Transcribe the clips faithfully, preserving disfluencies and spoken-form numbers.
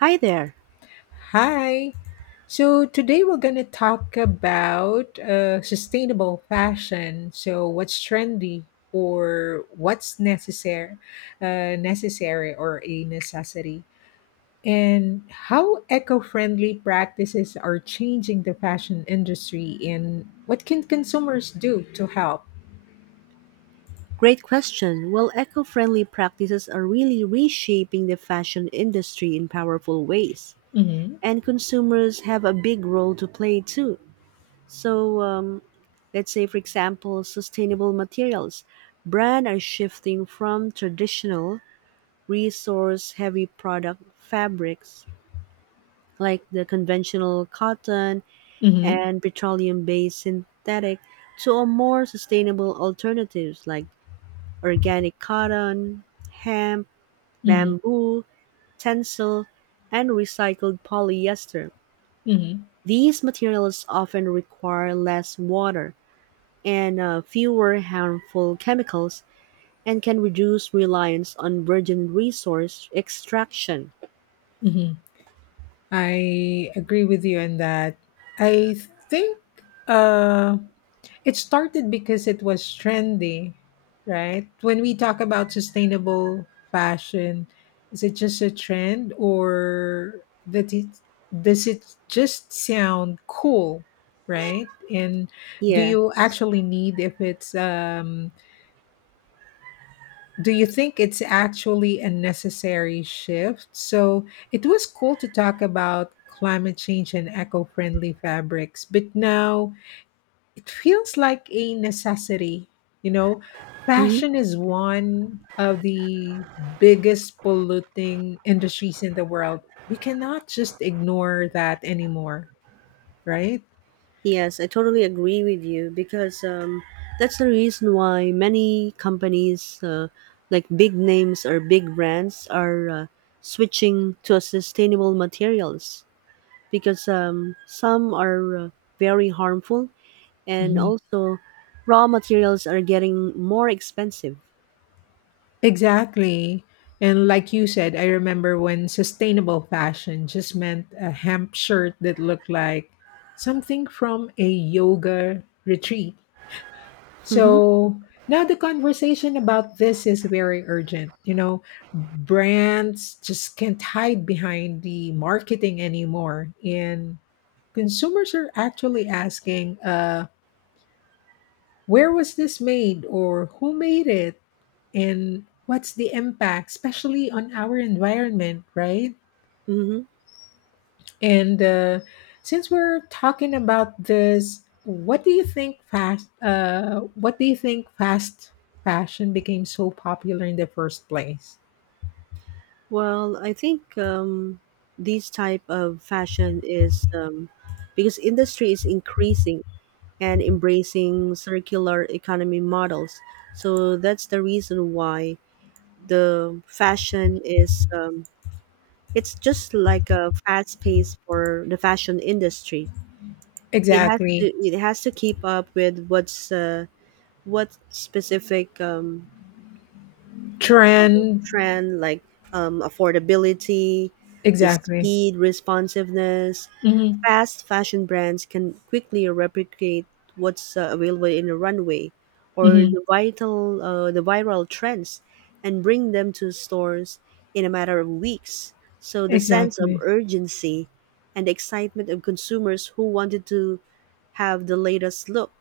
Hi there. Hi. So today we're going to talk about uh, sustainable fashion. So what's trendy or what's necessary, uh, necessary or a necessity, and how eco-friendly practices are changing the fashion industry, and what can consumers do to help? Great question. Well, eco friendly practices are really reshaping the fashion industry in powerful ways. Mm-hmm. And consumers have a big role to play too. So, um, let's say, for example, sustainable materials. Brands are shifting from traditional, resource heavy product fabrics like the conventional cotton Mm-hmm. and petroleum based synthetic to a more sustainable alternatives like organic cotton, hemp, Mm-hmm. bamboo, tencel, and recycled polyester. Mm-hmm. These materials often require less water and uh, fewer harmful chemicals and can reduce reliance on virgin resource extraction. Mm-hmm. I agree with you on that. I think. Uh, It started because it was trendy, right? When we talk about sustainable fashion, is it just a trend or that it does it just sound cool, right? And do Yeah. you actually need if it's um do you think it's actually a necessary shift? So it was cool to talk about climate change and eco-friendly fabrics, but now it feels like a necessity, you know, Mhm. fashion is one of the biggest polluting industries in the world, we cannot just ignore that anymore, right? Yes, I totally agree with you because um, that's the reason why many companies, uh, like big names or big brands, are uh, switching to a sustainable materials because um, some are uh, very harmful and Mhm. also raw materials are getting more expensive. Exactly. And like you said, I remember when sustainable fashion just meant a hemp shirt that looked like something from a yoga retreat. Mm-hmm. So now the conversation about this is very urgent. You know, brands just can't hide behind the marketing anymore. And consumers are actually asking, uh, where was this made or who made it? And what's the impact, especially on our environment, right? Mm-hmm. And uh, since we're talking about this, what do you think fast? Uh, what do you think fast fashion became so popular in the first place? Well, I think um, this type of fashion is um, because industry is increasing and embracing circular economy models. So that's the reason why the fashion is, um, it's just like a fast pace for the fashion industry. It has to Exactly, it has to keep up with what's, uh, what specific um, trend. trend, like um, affordability, the Exactly. speed, responsiveness. Hmm. Fast fashion brands can quickly replicate what's uh, available in a runway or Hmm. the vital uh, the viral trends and bring them to stores in a matter of weeks. So the sense of Exactly. urgency and excitement of consumers who wanted to have the latest look.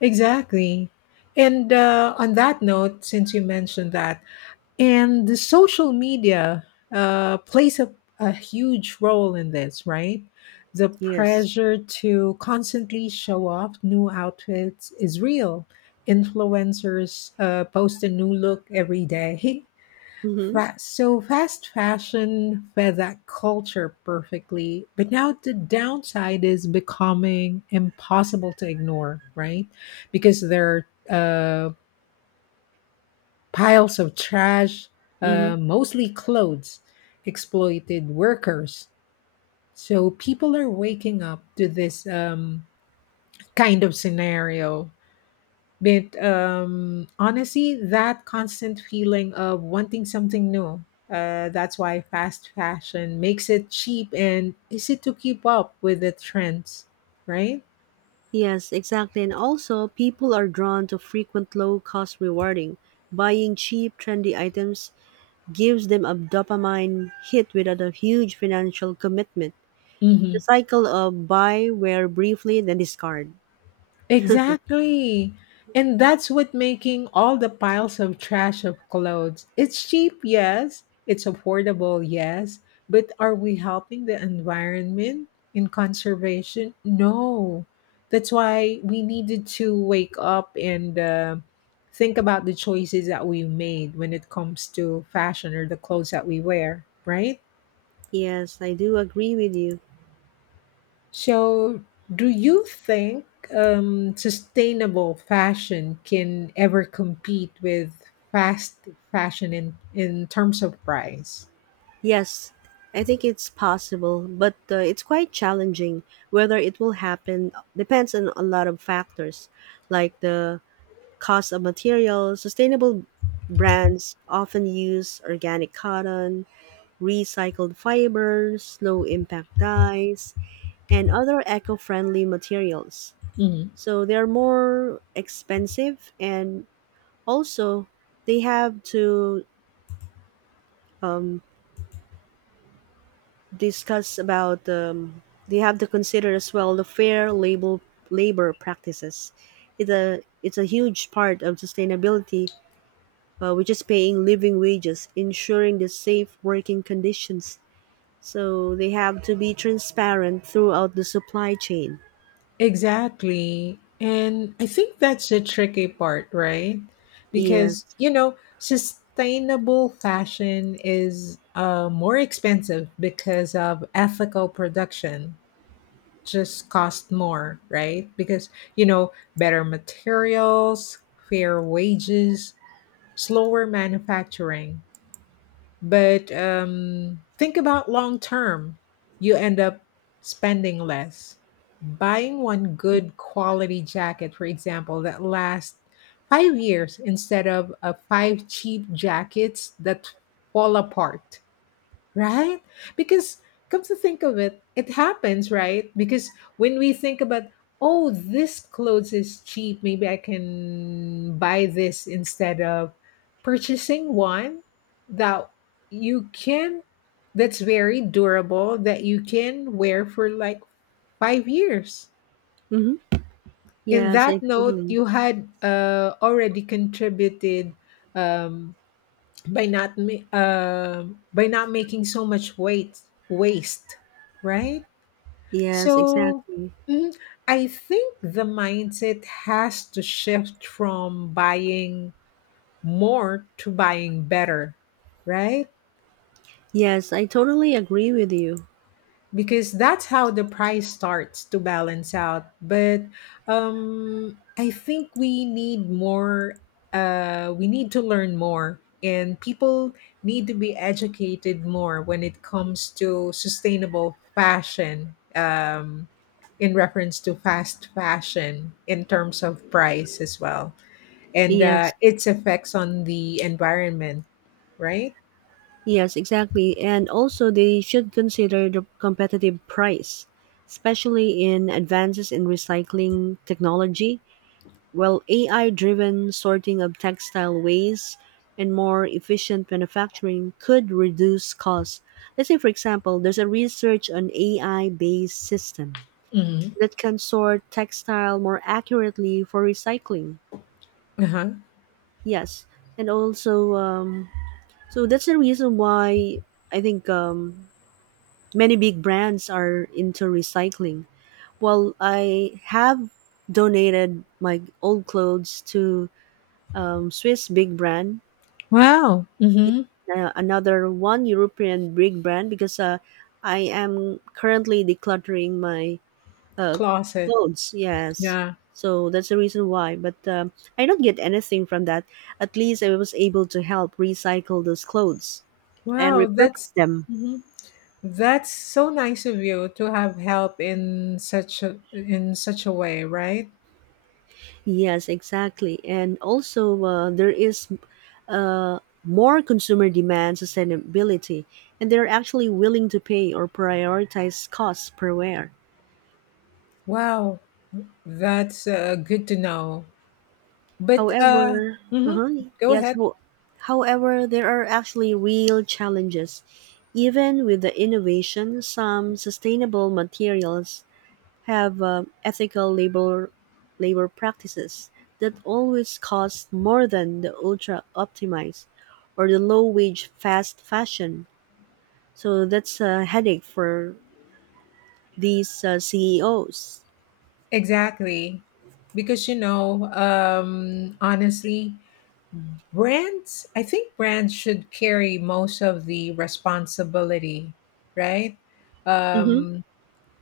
Exactly. And uh, on that note, since you mentioned that, and the social media uh, plays a, a huge role in this, right? The Yes. pressure to constantly show off new outfits is real. Influencers uh, post a new look every day. Mhm. Fa- So fast fashion fed that culture perfectly, but now the downside is becoming impossible to ignore, right? Because there are piles of trash, Mhm. uh, mostly clothes, exploited workers. So people are waking up to this um, kind of scenario. But um, honestly, that constant feeling of wanting something new. Uh, that's why fast fashion makes it cheap and easy to keep up with the trends, right? Yes, exactly. And also, people are drawn to frequent low cost rewarding. Buying cheap, trendy items gives them a dopamine hit without a huge financial commitment. The Mhm. cycle of buy, wear briefly, then discard. Exactly. And that's what making all the piles of trash of clothes. It's cheap, yes. It's affordable, yes. But are we helping the environment in conservation? No. That's why we needed to wake up and uh, think about the choices that we made when it comes to fashion or the clothes that we wear, right? Yes, I do agree with you. So, do you think um, sustainable fashion can ever compete with fast fashion in, in terms of price? Yes, I think it's possible, but uh, it's quite challenging. Whether it will happen depends on a lot of factors, like the cost of materials. Sustainable brands often use organic cotton, recycled fibers, low impact dyes, and other eco friendly materials. Mhm. So they're more expensive, and also they have to, um, discuss about, um, they have to consider as well the fair label labor practices. It's a it's a huge part of sustainability, uh, which is paying living wages, ensuring the safe working conditions. So they have to be transparent throughout the supply chain. Exactly. And I think that's the tricky part, right? Because, Yes. you know, sustainable fashion is uh, more expensive because of ethical production. Just cost more, right? Because, you know, better materials, fair wages, slower manufacturing. But um, think about long term. You end up spending less. Buying one good quality jacket, for example, that lasts five years instead of uh, five cheap jackets that fall apart. Right? Because come to think of it, it happens, right? Because when we think about, oh, this clothes is cheap, maybe I can buy this instead of purchasing one that you can, that's very durable, that you can wear for like five years. Mm-hmm. In Yes, that I note, totally. you had uh, already contributed, um, by not ma- uh, by not making so much weight waste, right? Yes, So, exactly. mm, I think the mindset has to shift from buying more to buying better, right? Yes, I totally agree with you. Because that's how the price starts to balance out, but um I think we need more, uh we need to learn more, and people need to be educated more when it comes to sustainable fashion, um in reference to fast fashion in terms of price as well, and uh, Yes, its effects on the environment, right? yes, exactly. And also, they should consider the competitive price, especially in advances in recycling technology. Well, A I driven sorting of textile waste and more efficient manufacturing could reduce costs. Let's say, for example, there's a research on A I based system Hmm. that can sort textile more accurately for recycling. Uh-huh. Yes. And also, um, so that's the reason why I think um, many big brands are into recycling. Well, I have donated my old clothes to, um, Swiss big brand, Wow. Hmm. uh, another one European big brand, because uh, I am currently decluttering my, uh, Closet. clothes. Yes, Yeah. so that's the reason why. But um, I don't get anything from that. At least I was able to help recycle those clothes and Wow, that's repurpose them. mhm. That's so nice of you to have help in such a in such a way, right? Yes, exactly. And also, uh, there is uh, more consumer demand sustainability, and they're actually willing to pay or prioritize costs per wear. Wow, that's uh, good to know. But uh, However, mhm, uh-huh, go yes, ahead. ho- however, there are actually real challenges. Even with the innovation, some sustainable materials have uh, ethical labor labor practices that always cost more than the ultra optimized or the low wage fast fashion. So that's a headache for these uh, C E Os. Exactly, because you know, um, honestly, brands. I think brands should carry most of the responsibility, right? Mm-hmm. Um,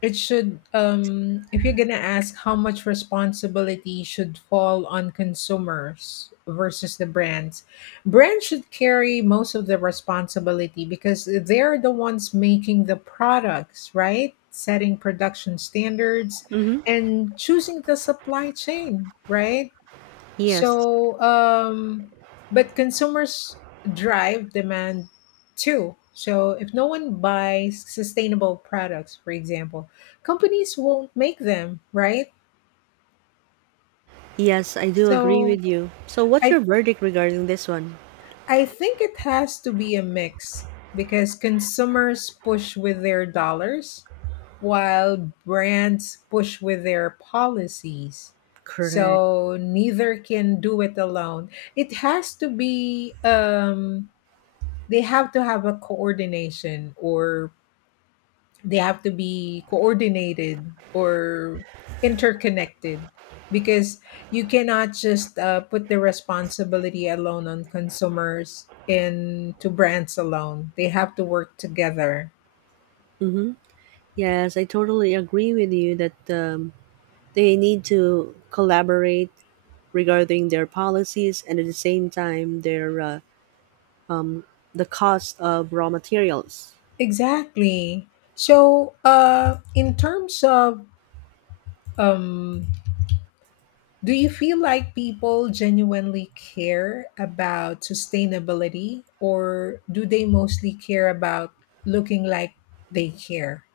It should, um, if you're going to ask how much responsibility should fall on consumers versus the brands, brands should carry most of the responsibility because they're the ones making the products, right? Setting production standards Mm-hmm. and choosing the supply chain, right? Yes. So, um, but consumers drive demand too. So, if no one buys sustainable products, for example, companies won't make them, right? Yes, I do agree So, with you. So what's I your verdict regarding this one? I think it has to be a mix because consumers push with their dollars while brands push with their policies. Correct. So neither can do it alone. It has to be um they have to have a coordination, or they have to be coordinated or interconnected, because you cannot just uh, put the responsibility alone on consumers, and to brands alone, they have to work together. Hmm. Yes, I totally agree with you that um, they need to collaborate regarding their policies, and at the same time their uh, the cost of raw materials. Exactly. So uh, in terms of, um, do you feel like people genuinely care about sustainability, or do they mostly care about looking like they care?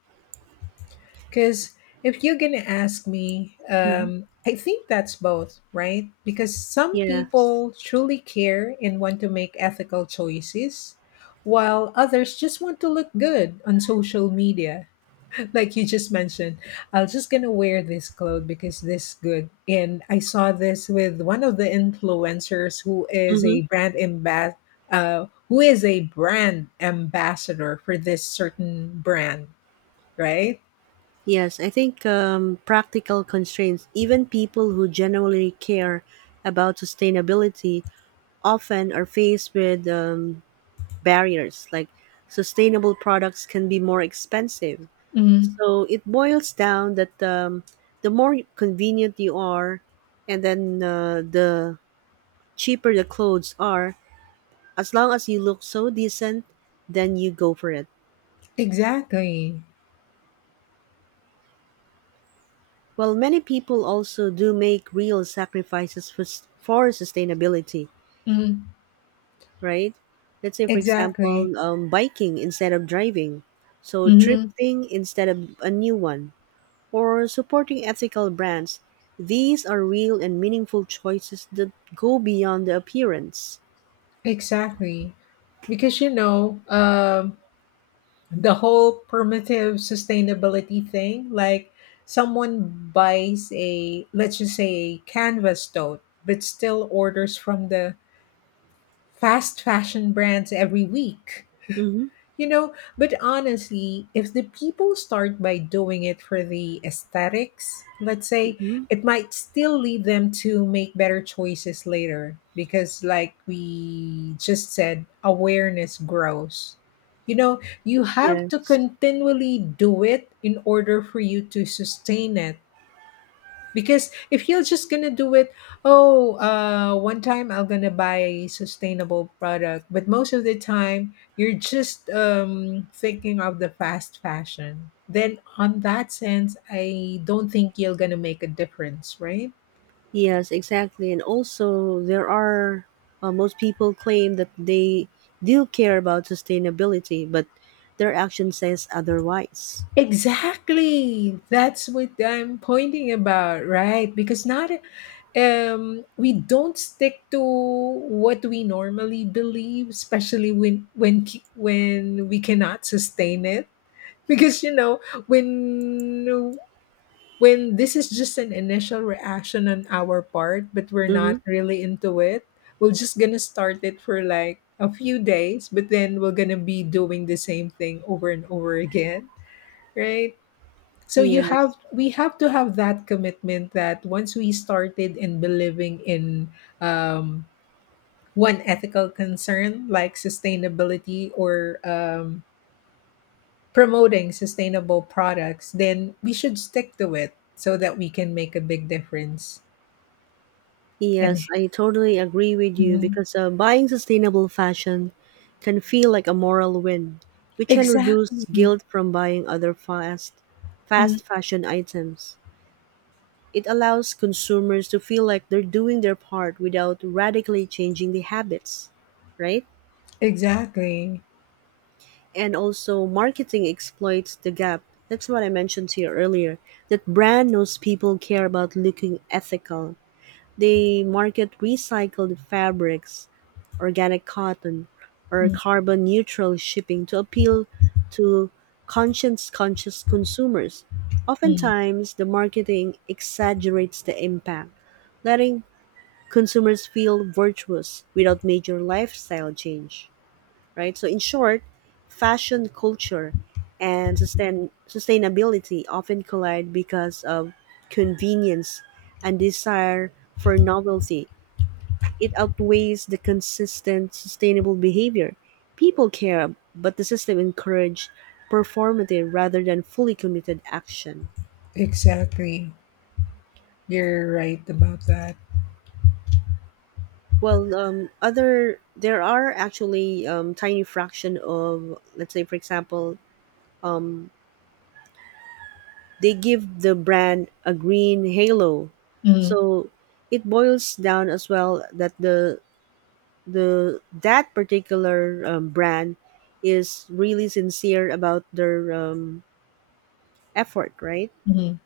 Because if you're going to ask me, Hmm. um, I think that's both, right? Because some Yes. people truly care and want to make ethical choices, while others just want to look good on social media, like you just mentioned. I was just gonna wear this clothes because this good, and I saw this with one of the influencers who is a Hmm. brand ambas- uh, who is a brand ambassador for this certain brand, right? Yes, I think um, practical constraints, even people who genuinely care about sustainability, often are faced with um, barriers like sustainable products can be more expensive. Hmm. So it boils down that um, the more convenient you are, and then uh, the cheaper the clothes are, as long as you look so decent, then you go for it. Exactly. Well, many people also do make real sacrifices for, s- for sustainability, Hmm. right? Let's say, for Exactly. example, um, biking instead of driving, so Hmm. thrifting instead of a new one, or supporting ethical brands. These are real and meaningful choices that go beyond the appearance. Exactly, because you know, um the whole permissive sustainability thing, like someone buys a, let's just say, a canvas tote, but still orders from the fast fashion brands every week. Mm-hmm. You know, but honestly, if the people start by doing it for the aesthetics, let's say, Mm-hmm. it might still lead them to make better choices later, because, like we just said, awareness grows. You know, you have to Yes. continually do it in order for you to sustain it, because if you're just gonna do it, oh uh one time I'm gonna buy a sustainable product, but most of the time you're just um thinking of the fast fashion, then on that sense I don't think you're gonna make a difference, right? Yes, exactly. And also, there are uh, most people claim that they do care about sustainability, but their action says otherwise. Exactly, that's what I'm pointing about, right? Because not, um we don't stick to what we normally believe, especially when when when we cannot sustain it. Because you know, when when this is just an initial reaction on our part, but we're Mm-hmm. not really into it, we're just gonna start it for like a few days, but then we're gonna be doing the same thing over and over again, right? So you have Yes. we have to have that commitment, that once we started in believing in, um, one ethical concern like sustainability or, um, promoting sustainable products, then we should stick to it so that we can make a big difference. And Yes, I totally agree with you mhm. because uh, buying sustainable fashion can feel like a moral win, which can reduce Exactly, guilt from buying other fast mhm. fast fashion items. It allows consumers to feel like they're doing their part without radically changing the habits, right? Exactly, And also marketing exploits the gap. That's what I mentioned to you earlier. That brand knows people care about looking ethical. They market recycled fabrics, organic cotton, or mhm. carbon neutral shipping to appeal to conscience conscious consumers. Mhm. Oftentimes, the marketing exaggerates the impact, letting consumers feel virtuous without major lifestyle change, right? So, in short, fashion culture and sustain- sustainability often collide because of convenience, and desire for novelty it outweighs the consistent, sustainable behavior. People care, but the system encourages performative rather than fully committed action. Exactly. You're right about that. Well, um, other there are actually um, tiny fraction of, let's say for example, um, they give the brand a green halo, Mhm. so it boils down as well that the the that particular um, brand is really sincere about their um, effort, right? Mhm.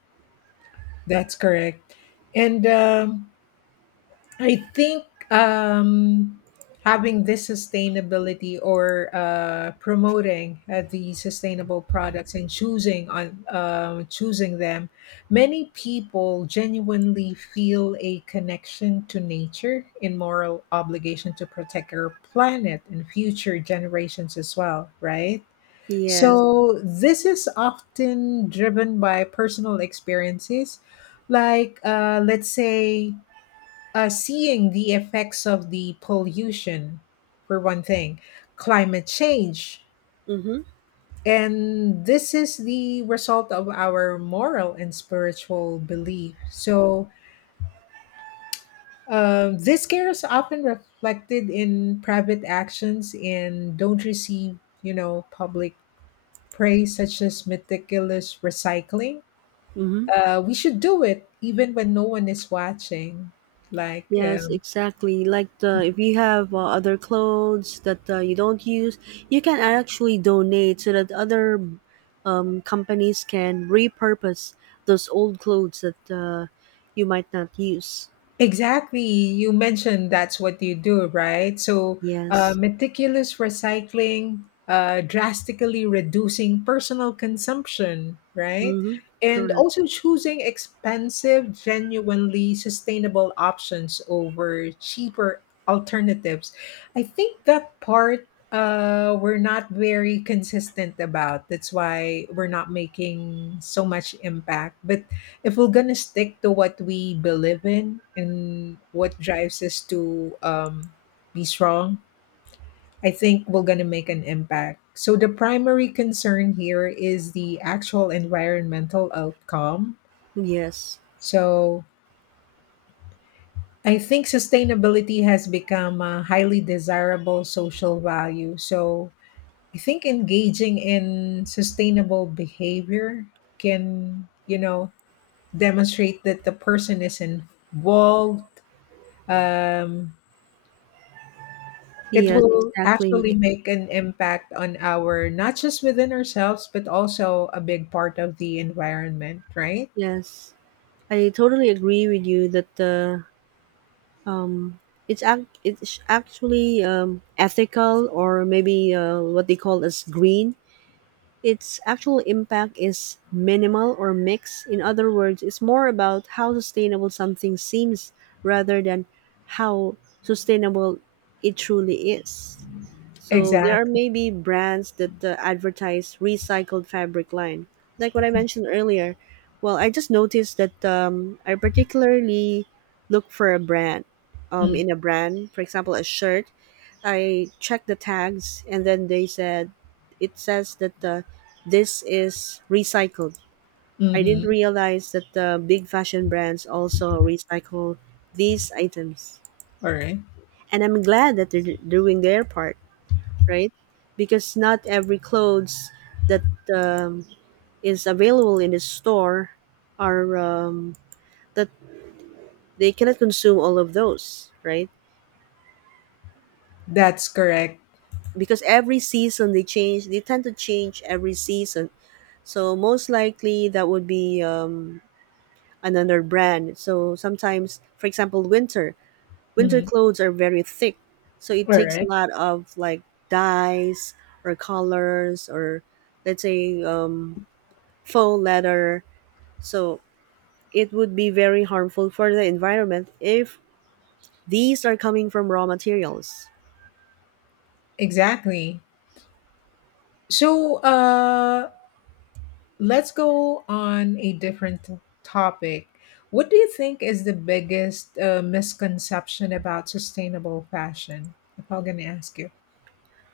That's correct. And um, I think, um, having this sustainability, or uh, promoting uh, the sustainable products, and choosing on uh, choosing them, many people genuinely feel a connection to nature and moral obligation to protect our planet and future generations as well, right? Yes. So this is often driven by personal experiences, like uh, let's say, uh, seeing the effects of the pollution, for one thing, climate change. Mm-hmm. And this is the result of our moral and spiritual belief. So, um, this care is often reflected in private actions and don't receive, you know, public praise, such as meticulous recycling. Mm-hmm. Uh, we should do it even when no one is watching. Like, Yes, uh, exactly. Like, the if you have uh, other clothes that uh, you don't use, you can actually donate so that other um, companies can repurpose those old clothes that uh, you might not use. exactly. You mentioned that's what you do, right? So, uh, Yes. meticulous recycling, uh, drastically reducing personal consumption, right? Mm-hmm. And Correct. also choosing expensive, genuinely sustainable options over cheaper alternatives. I think that part uh, we're not very consistent about. That's why we're not making so much impact. But if we're gonna stick to what we believe in and what drives us to, um, be strong, I think we're gonna make an impact. So the primary concern here is the actual environmental outcome. Yes. So I think sustainability has become a highly desirable social value. So I think engaging in sustainable behavior can, you know, demonstrate that the person is involved, um, it Yes. will actually Exactly. make an impact on our, not just within ourselves, but also a big part of the environment, right? Yes. I totally agree with you that uh, um, it's act it's actually um, ethical or maybe uh, what they call as green. Its actual impact is minimal or mixed. In other words, it's more about how sustainable something seems rather than how sustainable it truly is. So there are Exactly. maybe brands that uh, advertise recycled fabric line, like what I mentioned earlier. Well, I just noticed that um, I particularly look for a brand, um, Mm. in a brand, for example, a shirt. I check the tags, and then they said it says that uh, this is recycled. I didn't Mhm. realize that the big fashion brands also recycle these items, All right. and I'm glad that they're doing their part, right? Because not every clothes that um, is available in the store are, um, that they cannot consume all of those, right? That's correct. Because every season they change, they tend to change every season. So most likely that would be um, another brand. So sometimes, for example, winter winter Mhm. clothes are very thick, so it All takes a right. lot of, like, dyes or colors or, let's say, um, faux leather. So it would be very harmful for the environment if these are coming from raw materials. Exactly. So uh, let's go on a different t- topic. What do you think is the biggest uh, misconception about sustainable fashion, if I'm going to ask you?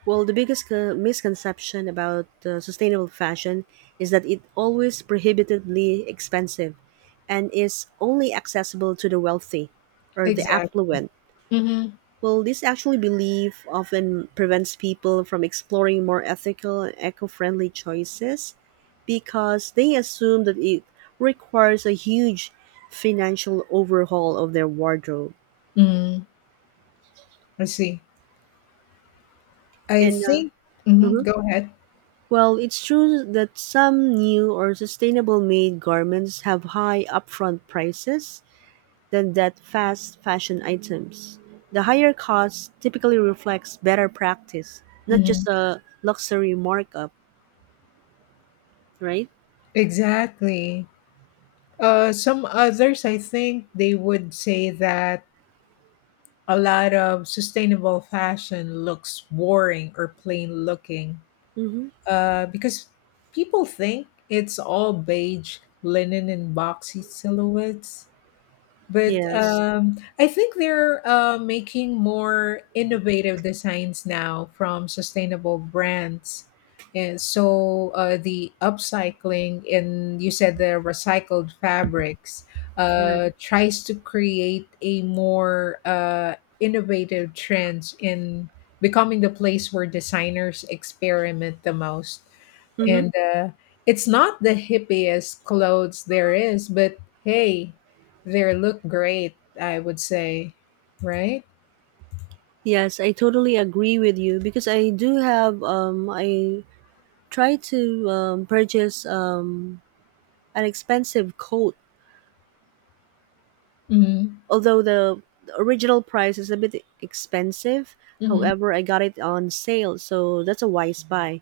Well, the biggest co- misconception about uh, sustainable fashion is that it always prohibitively expensive and is only accessible to the wealthy or the Exactly. affluent. Mm-hmm. Well, this actually belief often prevents people from exploring more ethical and eco-friendly choices because they assume that it requires a huge financial overhaul of their wardrobe. I see. I And uh, think, mhm, mhm. go ahead. Well, it's true that some new or sustainable made garments have high upfront prices than that fast fashion items. The higher cost typically reflects better practice, not Mhm. just a luxury markup, right? Exactly. Uh, some others, I think they would say that a lot of sustainable fashion looks boring or plain looking, Mm-hmm. uh, because people think it's all beige linen and boxy silhouettes. But Yes, um, I think they're uh, making more innovative designs now from sustainable brands. And so uh, the upcycling and you said the recycled fabrics correct. uh, tries to create a more uh, innovative trends in becoming the place where designers experiment the most. Mm-hmm. And uh, it's not the hippiest clothes there is, but hey, they look great, I would say, right? Yes, I totally agree with you because I do have, um I try to, um, purchase um an expensive coat, Hmm. although the the original price is a bit expensive. Hmm. However, I got it on sale, so that's a wise buy.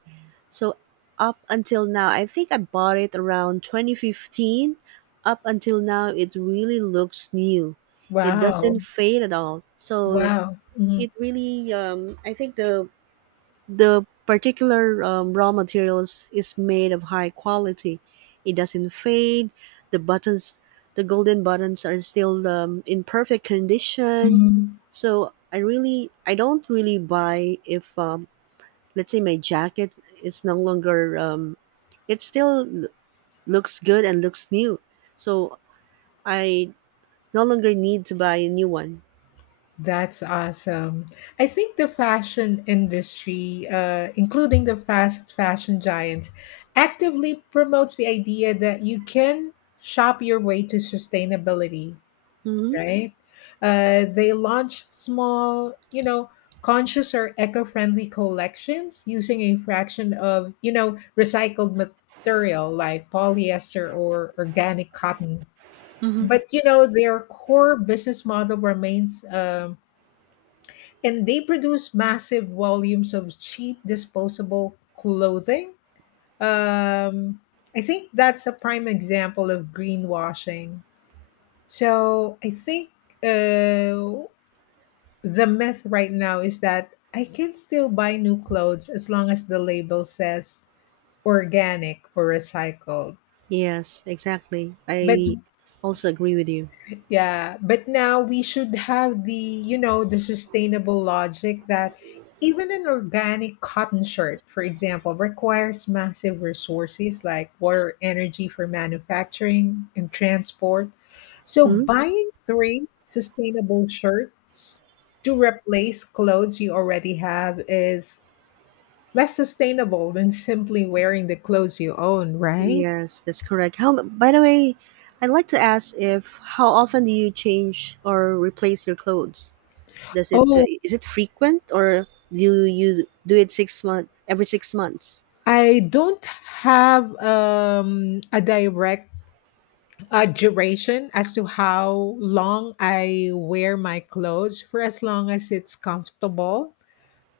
So up until now, I think I bought it around twenty fifteen. Up until now, it really looks new. It Wow. doesn't fade at all. So Wow. Mhm. it really, um, I think the the particular um, raw materials is made of high quality. It doesn't fade. the buttons the golden buttons are still um, in perfect condition. Mhm. So i really I don't really buy if, um, let's say my jacket is no longer, um, it still l- looks good and looks new, so I no longer need to buy a new one. That's awesome. I think the fashion industry, uh, including the fast fashion giants, actively promotes the idea that you can shop your way to sustainability, Mm-hmm. right? Uh, they launch small, you know, conscious or eco-friendly collections using a fraction of, you know, recycled material like polyester or organic cotton. Mm-hmm. But you know, their core business model remains, um, and they produce massive volumes of cheap disposable clothing. Um, I think that's a prime example of greenwashing. So I think uh, the myth right now is that I can still buy new clothes as long as the label says organic or recycled. Yes, exactly. But I also agree with you. yeah, but now we should have the, you know, the sustainable logic that even an organic cotton shirt, for example, requires massive resources like water, energy for manufacturing and transport. So Hmm? buying three sustainable shirts to replace clothes you already have is less sustainable than simply wearing the clothes you own, right? Yes, that's correct. How, by the way, I'd like to ask if how often do you change or replace your clothes? Does it uh, Oh, is it frequent, or do you do it six month every six months? I don't have um, a direct uh, duration as to how long I wear my clothes. For as long as it's comfortable,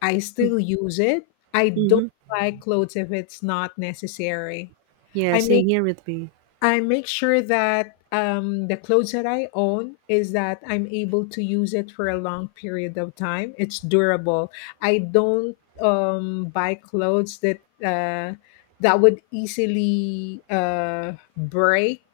I Mm, still use it. I don't mm-hmm. buy clothes if it's not necessary. Yeah, I same make here with me. I make sure that um, the clothes that I own is that I'm able to use it for a long period of time. It's durable. I don't um, buy clothes that uh, that would easily uh, break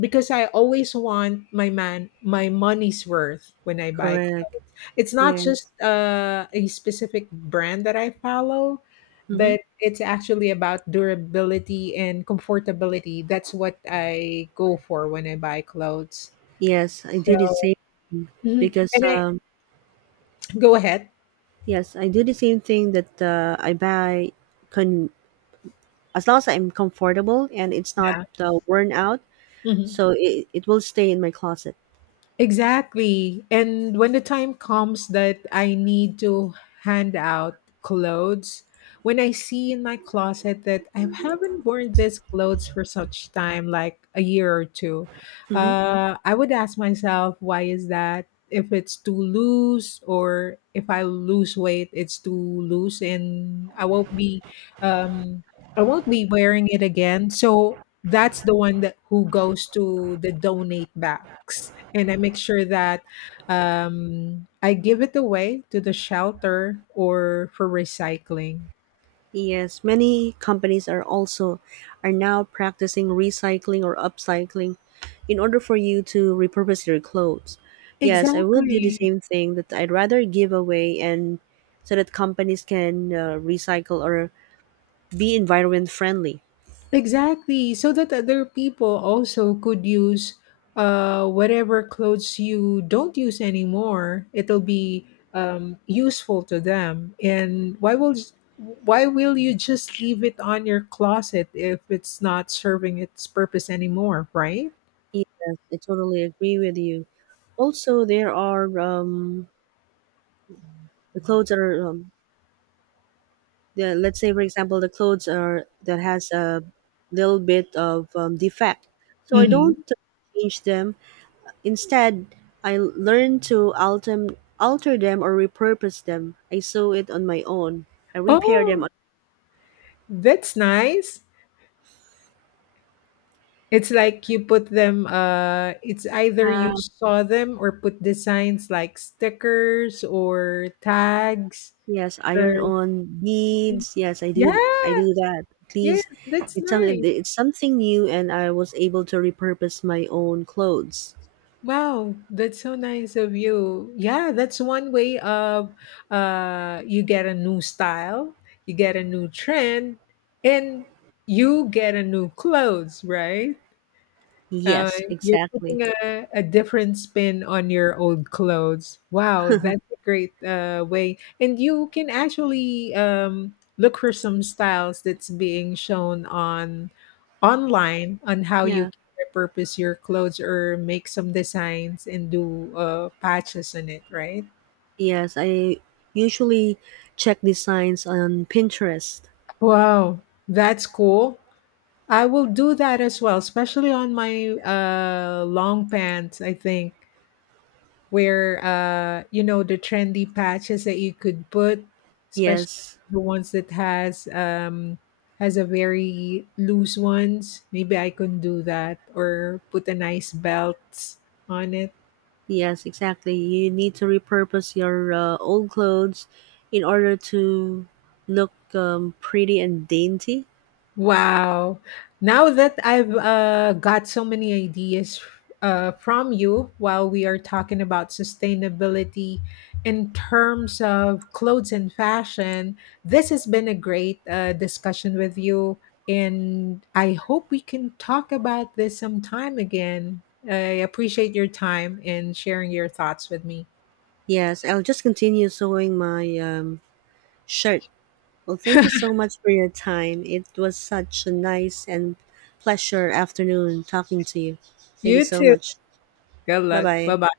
because I always want my man my money's worth when I buy Correct. clothes. It's not Yes. just, uh, a specific brand that I follow, Mm-hmm. but it's actually about durability and comfortability. That's what I go for when I buy clothes. Yes, I do the So same thing mhm, because, and I um, go ahead. yes, I do the same thing that, uh, I buy, con as long as I'm comfortable and it's not Yeah. uh, worn out, Mhm. so it, it will stay in my closet. Exactly. And when the time comes that I need to hand out clothes, when I see in my closet that I haven't worn these clothes for such time, like a year or two, Hmm. uh, I would ask myself, why is that? If it's too loose, or if I lose weight, it's too loose, and I won't be, um, I won't be wearing it again. So that's the one that who goes to the donate box, and I make sure that um, I give it away to the shelter or for recycling. Yes, many companies are also are now practicing recycling or upcycling in order for you to repurpose your clothes. Yes, I would do the Exactly. same thing, that I'd rather give away, and so that companies can uh, recycle or be environment friendly. Exactly, so that other people also could use uh, whatever clothes you don't use anymore. It'll be um, useful to them. And why will why will you just leave it on your closet if it's not serving its purpose anymore, right? Yes, I totally agree with you. Also, there are, um, the clothes are, um, the, let's say for example the clothes are that has a little bit of um, defect, so I don't Mm-hmm. change them. Instead, I learn to alter, alter them or repurpose them. I sew it on my own. I repair them Oh, on, that's nice. It's like you put them, uh, it's either you uh, saw them or put designs like stickers or tags yes, iron or on beads. Yes, I do, yeah, th- I do that, at yes, least. that's it's something nice. it's something new, and I was able to repurpose my own clothes. Wow, that's so nice of you. Yeah, that's one way of uh you get a new style, you get a new trend, and you get a new clothes, right? Uh, Yes, you're exactly. putting a, a different spin on your old clothes. Wow, that's a great uh, way. And you can actually um, look for some styles that's being shown on online on how you Yeah. can repurpose your clothes or make some designs and do uh, patches on it, right? Yes, I usually check designs on Pinterest. Wow, that's cool. I will do that as well, especially on my uh, long pants. I think where uh you know the trendy patches that you could put, especially Yes, the ones that has um has a very loose ones, maybe I can do that or put a nice belt on it. yes, exactly. You need to repurpose your uh, old clothes in order to look um, pretty and dainty. Wow. Now that I've uh, got so many ideas uh, from you while we are talking about sustainability in terms of clothes and fashion, this has been a great uh, discussion with you. And I hope we can talk about this sometime again. I appreciate your time and sharing your thoughts with me. Yes, I'll just continue sewing my um, shirt. Well, thank you so much for your time. It was such a nice and pleasure afternoon talking to you. Thank you You so too. much. Good Bye luck. Bye bye. bye.